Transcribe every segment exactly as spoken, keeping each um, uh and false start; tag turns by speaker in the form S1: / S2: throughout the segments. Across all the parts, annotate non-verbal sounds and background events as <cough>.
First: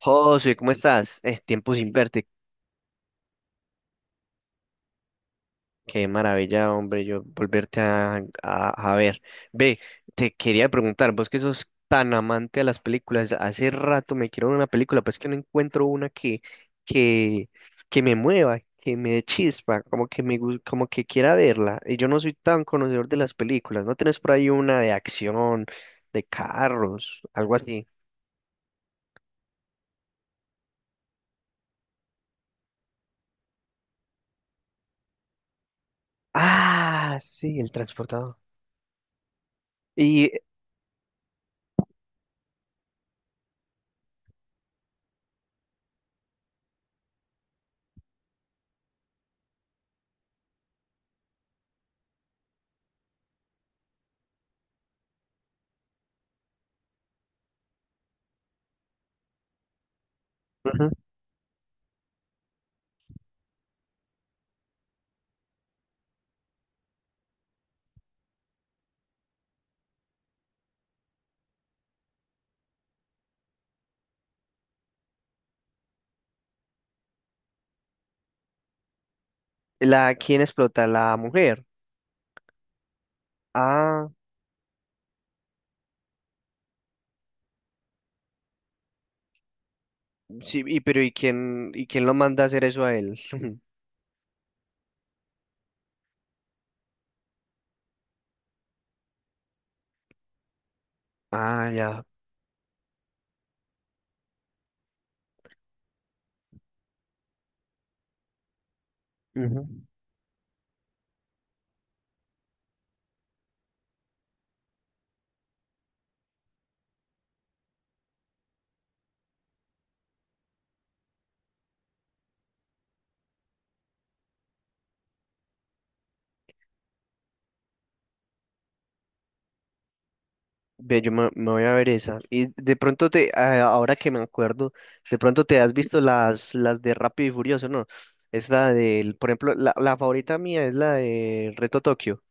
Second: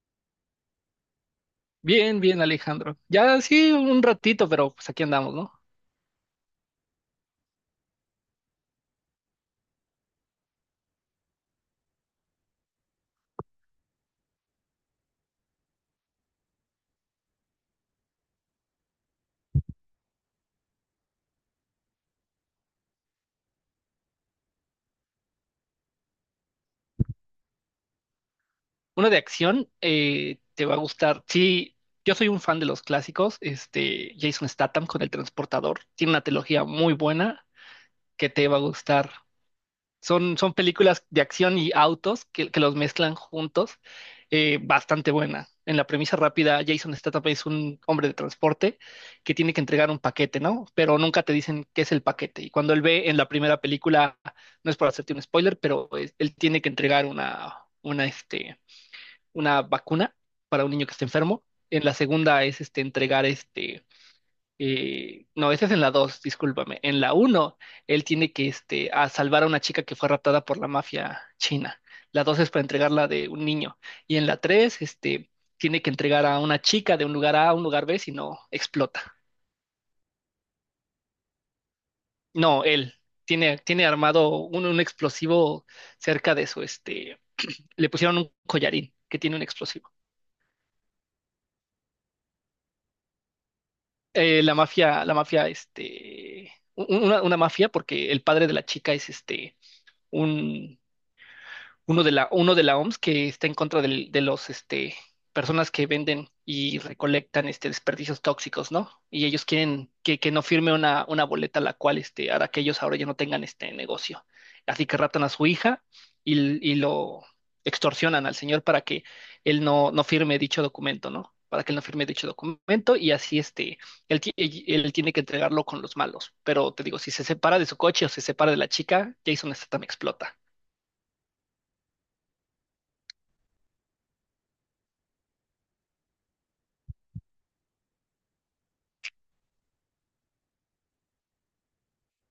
S1: José, ¿cómo estás? Es tiempo sin
S2: Bien,
S1: verte.
S2: bien, Alejandro. Ya sí, un ratito, pero pues aquí andamos, ¿no?
S1: Qué maravilla, hombre, yo volverte a, a- a ver. Ve, te quería preguntar, vos que sos tan amante a las películas, hace rato me quiero ver una película, pero es que no encuentro una que, que, que me mueva, que me dé chispa, como que me, gus- como que quiera verla. Y yo no soy tan conocedor de las películas. ¿No tenés por ahí una de acción, de carros, algo así?
S2: Uno de acción, eh, te va a gustar. Sí, yo soy un fan de los clásicos. Este, Jason Statham con El Transportador. Tiene una trilogía muy
S1: Ah,
S2: buena
S1: sí, el
S2: que
S1: transportador.
S2: te va a gustar.
S1: Y,
S2: Son, son películas de acción y autos que, que los mezclan juntos. eh, bastante buena. En la premisa rápida, Jason Statham es un hombre de transporte que tiene que entregar un paquete, ¿no? Pero nunca te dicen qué es el paquete. Y cuando él ve en la primera película, no es por hacerte un spoiler, pero eh, él tiene que entregar una, una, este, una vacuna para un niño
S1: ujú.
S2: que está enfermo. En la segunda es este, entregar este, eh, no, ese es en la dos. Discúlpame. En la uno, él tiene que este, a salvar a una chica que fue raptada por la mafia china. La dos es para entregarla de un niño. Y en la tres, este, tiene que entregar a una chica de un lugar A a un lugar B, si no, explota.
S1: La, ¿quién explota? La mujer.
S2: No, él tiene, tiene
S1: Ah,
S2: armado un, un explosivo cerca de su, este, le pusieron un collarín que tiene un explosivo.
S1: sí, y pero ¿y quién, y quién lo manda a hacer eso a él? <laughs>
S2: Eh, la mafia, la mafia, este, un- una, una mafia, porque el padre de la chica es este, un
S1: Ah,
S2: uno
S1: ya.
S2: de la, uno de la O M S que está en contra del- de los, este, personas que venden y recolectan, este, desperdicios tóxicos, ¿no? Y ellos
S1: Ujú.
S2: quieren que, que no firme una, una boleta la cual, este, hará que ellos ahora ya no tengan este negocio. Así que raptan a su hija y, l- y lo extorsionan al señor para que él no, no firme dicho documento, ¿no? Para que él no firme dicho documento y así, este, él, ti- él- él tiene que entregarlo con los malos. Pero te digo, si se separa de su coche o se separa de la chica, Jason Statham explota.
S1: Ve, yo me, me voy a ver esa. Y de pronto te, ah, ahora que me acuerdo, de pronto te has visto las, las de Rápido y Furioso, ¿no? Es la del, por ejemplo, la, la favorita mía es la de Reto Tokio,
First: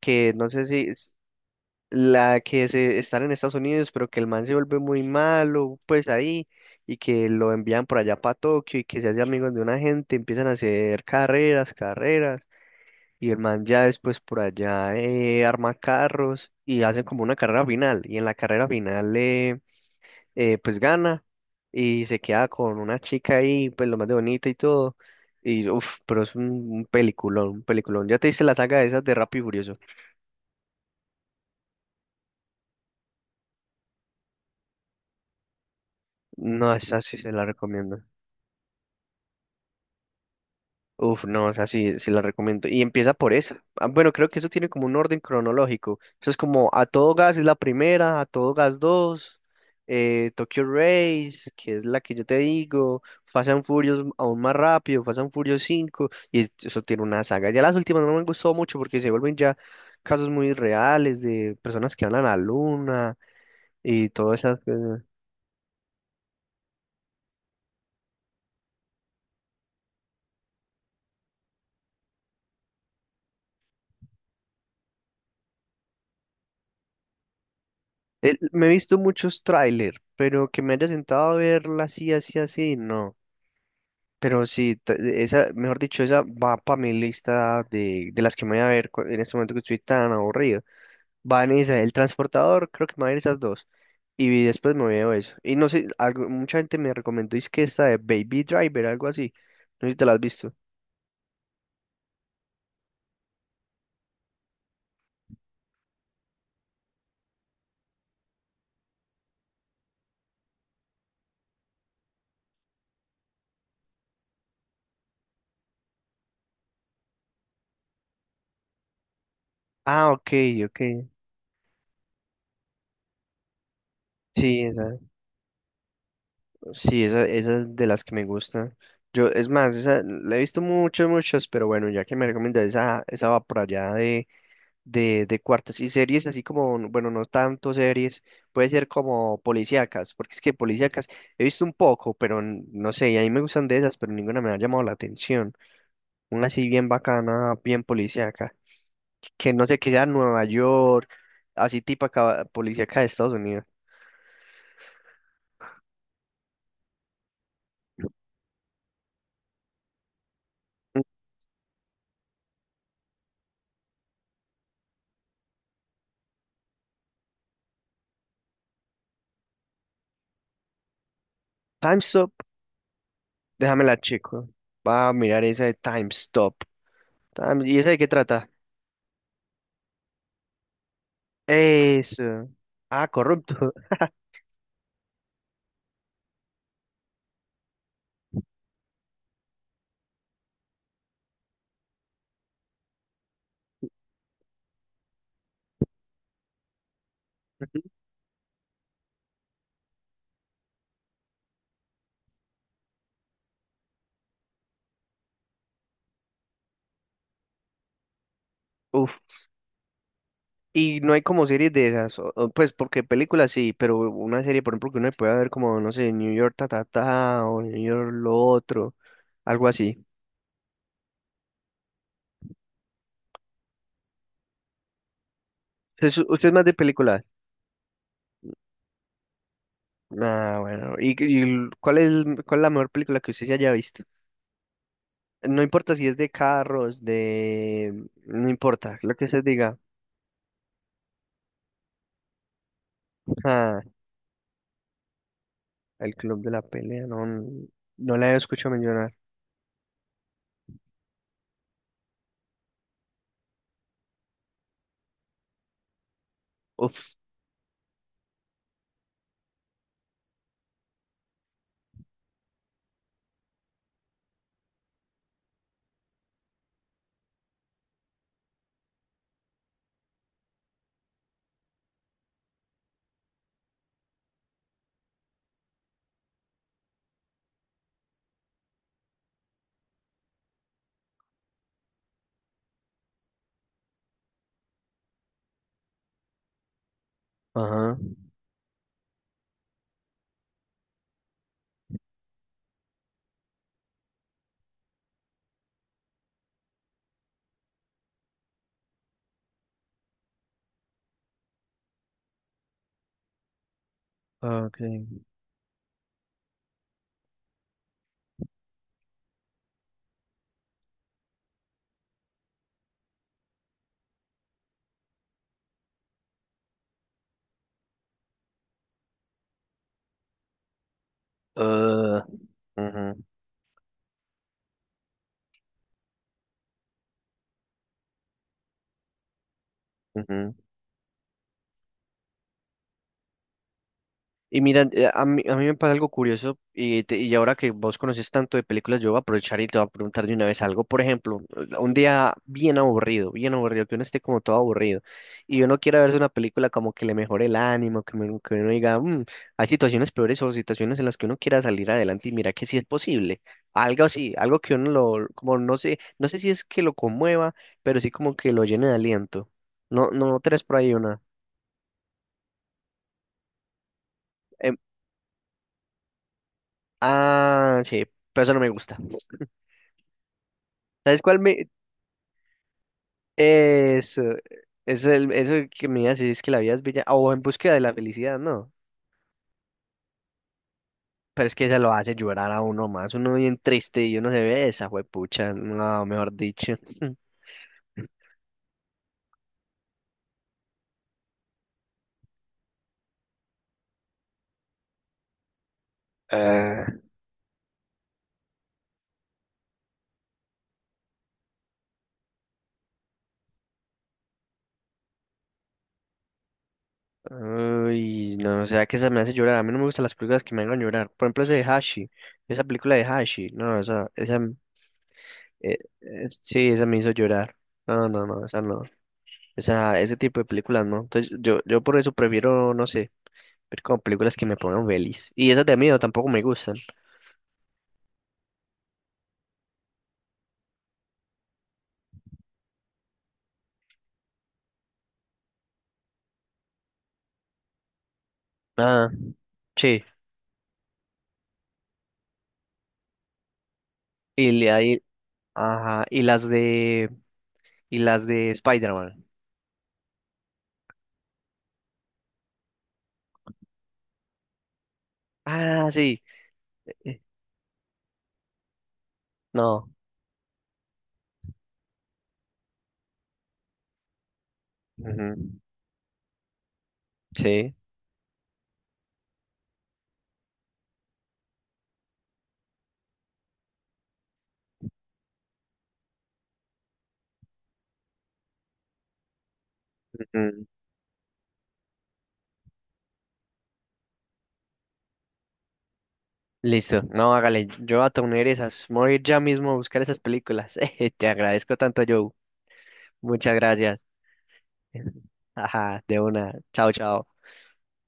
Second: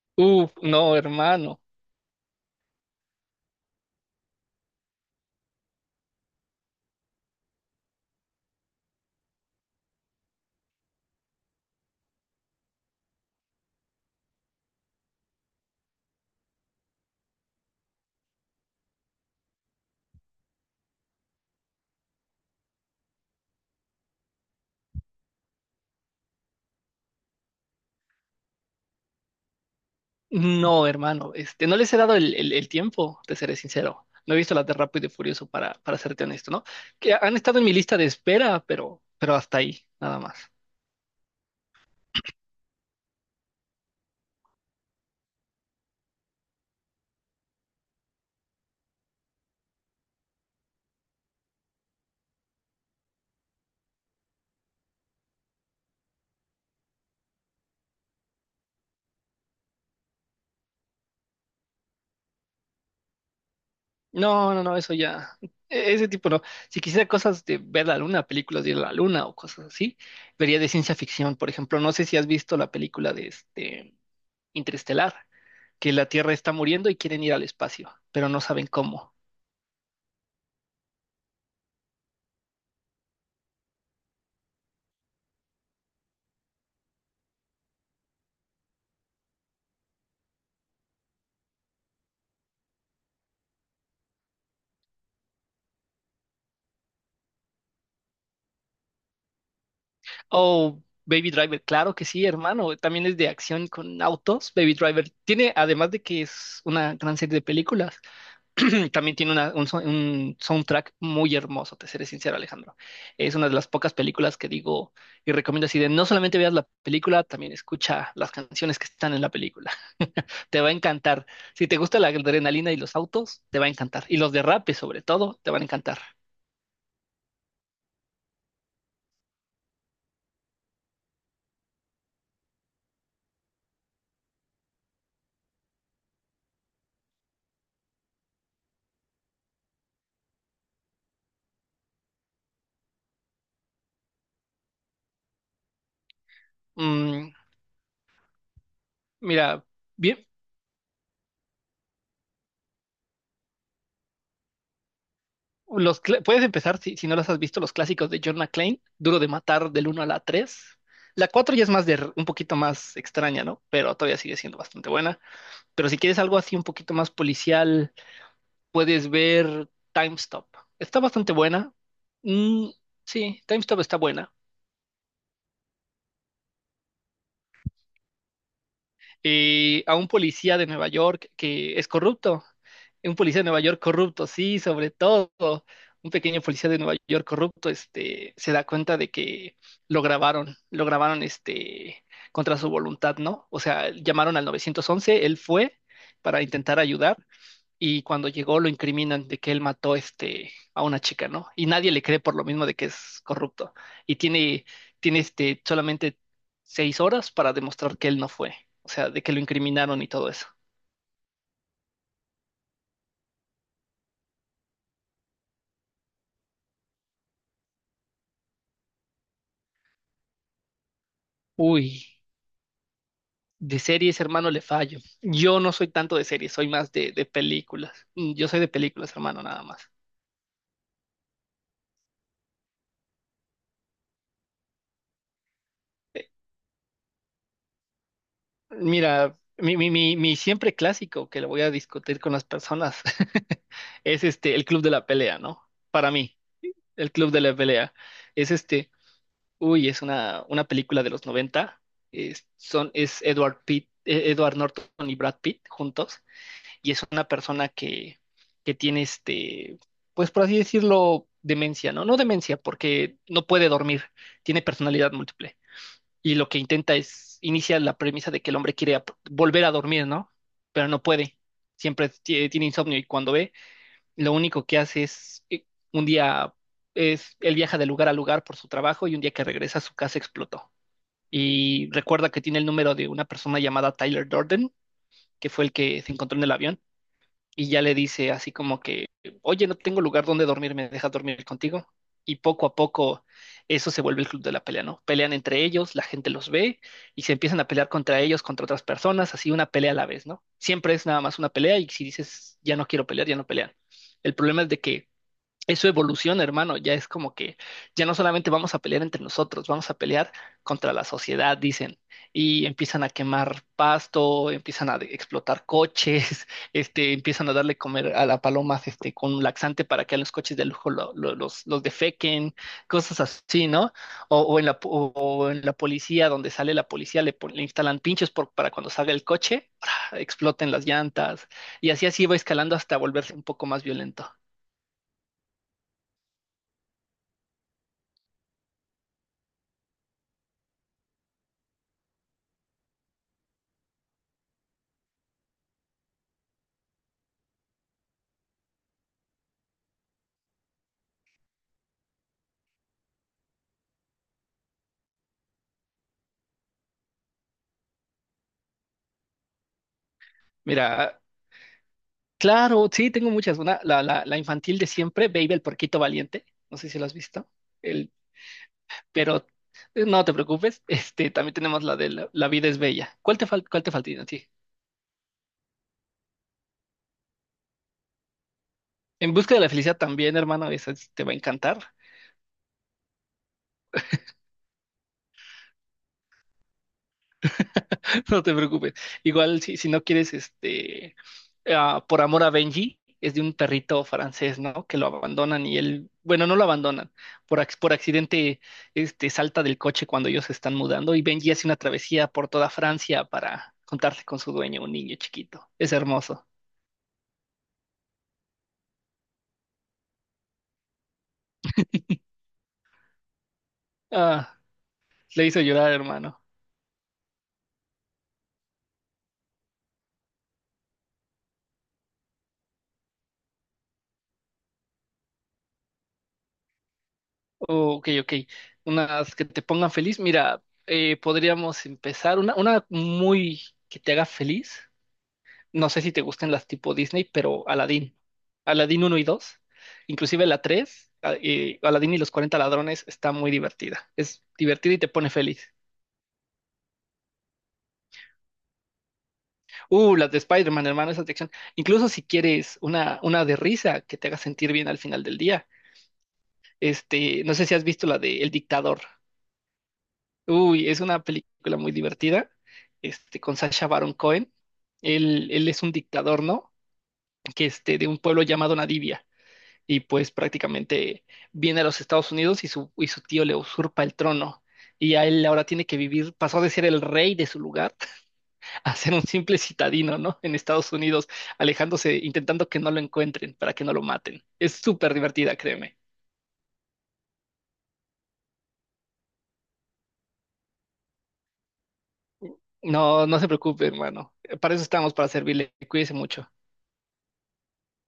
S1: que no
S2: Uf,
S1: sé si.
S2: no, hermano.
S1: La que se están en Estados Unidos, pero que el man se vuelve muy malo, pues ahí, y que lo envían por allá para Tokio y que se hace amigos de una gente, empiezan a hacer carreras, carreras, y el man ya después por allá eh, arma carros y hacen como una carrera final, y en la carrera final eh, eh, pues gana y se queda con una chica ahí, pues lo más de bonita y todo. Y uff, pero es un, un peliculón, un peliculón. ¿Ya te diste la saga de esas de Rápido y Furioso?
S2: No, hermano. Este, no les he dado el, el- el tiempo, te seré sincero. No he visto las de Rápido y Furioso para, para serte honesto, ¿no?
S1: No, esa
S2: Que
S1: sí se
S2: han
S1: la
S2: estado en mi lista
S1: recomiendo.
S2: de espera, pero, pero hasta ahí, nada más.
S1: Uf, no, o sea, sí, sí la recomiendo. Y empieza por esa. Ah, bueno, creo que eso tiene como un orden cronológico. Eso es como A Todo Gas es la primera, A Todo Gas dos, eh, Tokyo Race, que es la que yo te digo, Fast and Furious aún más rápido, Fast and Furious cinco y es- eso tiene una saga. Ya las últimas no me gustó mucho porque se vuelven ya casos muy reales de personas que van a la luna y todas
S2: No,
S1: esas
S2: no, no, eso
S1: cosas.
S2: ya. e- Ese tipo no. Si quisiera cosas de ver la luna, películas de la luna o cosas así, vería de ciencia ficción. Por ejemplo, no sé si has visto la película de este Interestelar, que la Tierra está muriendo y quieren ir al espacio, pero
S1: Eh,
S2: no
S1: me
S2: saben
S1: he visto
S2: cómo.
S1: muchos tráiler, pero que me haya sentado a verla así, así, así, no. Pero sí, t- esa, mejor dicho, esa va para mi lista de, de las que me voy a ver cu- en este momento que estoy tan aburrido. Va en esa, el transportador, creo que me voy a ver esas dos. Y después me veo eso. Y no sé, algo, mucha gente me recomendó, es que esta de Baby Driver, algo así. No sé si te la has visto.
S2: Oh, Baby Driver, claro que sí, hermano. También es de acción con autos. Baby Driver tiene, además de que es una gran serie de películas, <clears throat> también tiene una- un, so- un soundtrack muy hermoso, te seré sincero, Alejandro. Es una de las pocas películas que digo y recomiendo así de no solamente veas la película, también escucha las canciones que están en la película.
S1: Ah, ok,
S2: <laughs> Te va a
S1: ok.
S2: encantar. Si te gusta la adrenalina y los autos, te va a encantar. Y los
S1: Sí,
S2: derrapes,
S1: esa,
S2: sobre todo, te van a encantar.
S1: sí, esa, esa es de las que me gusta. Yo, es más, esa la he visto muchas, muchas, pero bueno, ya que me recomiendas esa, esa va por allá de, de cuartos y series así como, bueno, no tanto series, puede ser como policíacas, porque es que policíacas he visto un poco, pero n- no sé, y a mí me gustan de esas, pero ninguna me ha llamado la atención. Una así bien
S2: Mm,
S1: bacana, bien policíaca, que
S2: mira.
S1: no sé, que sea
S2: Bien.
S1: Nueva York, así tipo acá, policíaca de Estados Unidos.
S2: Los cla- puedes empezar, si, si no las has visto, los clásicos de John McClane, Duro de Matar del uno a la tres. La cuatro ya es más de, r- un poquito más extraña, ¿no? Pero todavía sigue siendo bastante buena. Pero si quieres algo así un poquito más policial, puedes ver Time Stop. Está bastante buena.
S1: Time Stop,
S2: Mm, sí, Time Stop
S1: déjamela
S2: está buena.
S1: chico. Va a mirar esa de Time Stop. Time- ¿Y esa de qué trata?
S2: eh, a un policía de Nueva York que es corrupto.
S1: Eso. Ah,
S2: Un policía de Nueva
S1: corrupto.
S2: York
S1: <laughs>
S2: corrupto, sí, sobre todo. Un pequeño policía de Nueva York corrupto, este, se da cuenta de que lo grabaron, lo grabaron, este, contra su voluntad, ¿no? O sea, llamaron al nueve once, él fue para intentar ayudar
S1: Ujú.
S2: y cuando llegó lo incriminan de que él mató este, a una chica, ¿no? Y nadie le cree por lo mismo de que es corrupto. Y tiene, tiene este, solamente seis horas para demostrar que él no fue, o sea,
S1: Uf,
S2: de que lo incriminaron y todo eso.
S1: y no hay como series de esas, o- o, pues porque películas sí, pero una serie, por ejemplo, que uno puede ver como, no sé, New York ta ta ta o New York lo otro, algo así.
S2: Uy, de series, hermano, le fallo. Yo no soy tanto
S1: Es-
S2: de
S1: ¿Usted es
S2: series,
S1: más
S2: soy
S1: de
S2: más de,
S1: películas?
S2: de películas. Mm, Yo soy de películas, hermano, nada más.
S1: Ah, bueno. ¿Y, y cuál es, cuál es la mejor película que usted se haya visto? No importa si es
S2: Eh,
S1: de carros, de... No importa, lo que
S2: Mira,
S1: usted
S2: mi,
S1: diga.
S2: mi, mi, mi siempre clásico que lo voy a discutir con las personas <laughs>
S1: Ah,
S2: es este, el club de la pelea, ¿no? Para
S1: el
S2: mí.
S1: Club de la Pelea,
S2: El
S1: no,
S2: Club de la Pelea.
S1: no la he
S2: Es
S1: escuchado
S2: este,
S1: mencionar.
S2: uy, es una, una película de los noventa. Es, son, es Edward Pitt, eh, Edward Norton y Brad Pitt juntos. Y es
S1: Uf,
S2: una persona que, que tiene este, pues por así decirlo, demencia, ¿no? No demencia, porque no puede dormir. Tiene personalidad múltiple. Y lo que intenta es, inicia la premisa de que el hombre quiere ap- volver a dormir, ¿no? Pero no puede. Siempre tie- tiene insomnio y cuando ve lo único que hace es eh, un día es él viaja de lugar a lugar por su trabajo y un día que regresa su casa explotó. Y recuerda que tiene el número de una persona llamada Tyler Durden, que fue el que se encontró en el avión, y ya le
S1: ajá,
S2: dice así como que, oye, no tengo lugar donde dormir, ¿me dejas dormir contigo? Y poco a poco eso se vuelve el club de la pelea, ¿no? Pelean entre ellos, la gente los ve y se empiezan a pelear contra ellos, contra otras personas, así una pelea a la vez, ¿no? Siempre es nada más una pelea y si dices, ya no quiero pelear, ya no pelean. El problema
S1: ah,
S2: es
S1: ok.
S2: de que eso evoluciona, hermano. Ya es como que ya no solamente vamos a pelear entre nosotros, vamos a pelear contra la sociedad, dicen. Y empiezan a quemar pasto, empiezan a de- explotar coches, <laughs> este, empiezan a darle comer a las palomas, este, con un laxante para que a los coches de lujo lo- lo- los, los
S1: Ah,
S2: defequen, cosas
S1: ujú,
S2: así, ¿no? O, o en la, po- o en la policía, donde sale la policía, le, pon- le instalan pinchos por- para cuando salga el coche, <smacks lips>
S1: ujú.
S2: exploten las llantas. Y así así va escalando hasta volverse un poco más violento.
S1: Y mira, eh, a mí, a mí me pasa algo curioso y, te- y ahora que vos conoces tanto de películas, yo voy a aprovechar y te voy a preguntar de una vez algo. Por ejemplo, un día bien aburrido, bien aburrido, que uno esté como todo aburrido y uno quiera verse una película como que le mejore el ánimo, que, me- que uno diga, "Mm, hay situaciones peores o situaciones en las que uno quiera salir adelante y mira que sí es posible. Algo así, algo que uno lo, como no sé, no sé si es que lo conmueva, pero sí como que lo llene de aliento. No, no, tres por ahí
S2: Mira,
S1: una.
S2: claro, sí, tengo muchas. Una, la, la, la
S1: Em,
S2: infantil de siempre, Baby el Porquito Valiente. No sé si lo has visto.
S1: ah, sí,
S2: El,
S1: pero eso no me gusta.
S2: pero eh, no te preocupes. <laughs>
S1: Tal
S2: Este,
S1: cual
S2: también
S1: me...
S2: tenemos la de La, la vida es bella. ¿Cuál te falta, cuál te falta
S1: Eso,
S2: a ti?
S1: es el, eso que me iba a decir es que la vida es bella, o en búsqueda de la felicidad, no.
S2: En busca de la felicidad también, hermano, esa es- te va a
S1: Pero es que ella
S2: encantar.
S1: lo hace llorar a uno más, uno bien triste y uno se ve esa juepucha, no, mejor dicho. <laughs>
S2: <laughs> No te preocupes. Igual si, si no quieres este eh, ah, por amor a Benji, es de un perrito francés, ¿no? Que lo abandonan y él, bueno, no lo
S1: Ah,
S2: abandonan, por, ac- por accidente, este, salta del coche cuando ellos se están mudando y Benji hace una travesía por toda Francia para contarse con su dueño, un niño chiquito. Es hermoso.
S1: uy, no, o sea que esa me hace llorar, a mí no me gustan las películas que me hagan llorar. Por ejemplo, ese de Hashi, esa película de Hashi, no, esa, esa,
S2: Ah, le hizo
S1: eh,
S2: llorar,
S1: eh,
S2: hermano.
S1: sí, esa me hizo llorar. No, no, no, esa no, esa, ese tipo de películas no. Entonces yo, yo por eso prefiero, no sé. Ver como películas que me pongan feliz. Y esas de miedo tampoco me gustan.
S2: Oh, ok, ok. Unas que te pongan feliz. Mira, eh, podríamos empezar una, una muy que te haga feliz. No sé si te gustan las tipo Disney, pero Aladdin. Aladdin
S1: Ah,
S2: uno y dos,
S1: sí.
S2: inclusive la tres, a- eh, Aladdin y los cuarenta ladrones, está muy divertida. Es
S1: Y le-
S2: divertida y
S1: ahí,
S2: te pone feliz.
S1: ajá. Y las de, y las de Spider-Man.
S2: Uh, las de Spider-Man, hermano, esas de acción. Incluso si quieres una, una de risa que te haga sentir bien al final del día.
S1: Ah, sí. Eh,
S2: Este, no sé si has visto la de El Dictador.
S1: no.
S2: Uy, es una película muy divertida, este, con Sacha Baron Cohen.
S1: Ujú.
S2: Él, él es un dictador, ¿no? Que
S1: Sí.
S2: este, de un pueblo llamado Nadivia. Y pues prácticamente viene a los Estados Unidos y su, y su tío le usurpa el trono. Y a él ahora tiene que vivir, pasó de ser el rey de su lugar <laughs> a ser un simple citadino, ¿no? En
S1: Ujú.
S2: Estados Unidos, alejándose, intentando que no lo encuentren, para que no lo maten. Es súper divertida, créeme.
S1: Listo. No, hágale. Yo voy a tener esas. Me voy a ir ya mismo a buscar esas películas. <laughs> Te agradezco tanto, Joe.
S2: No, no se
S1: Muchas
S2: preocupe,
S1: gracias.
S2: hermano. Para eso estamos, para
S1: <laughs>
S2: servirle.
S1: Ajá,
S2: Cuídese
S1: de
S2: mucho.
S1: una. Chao, chao.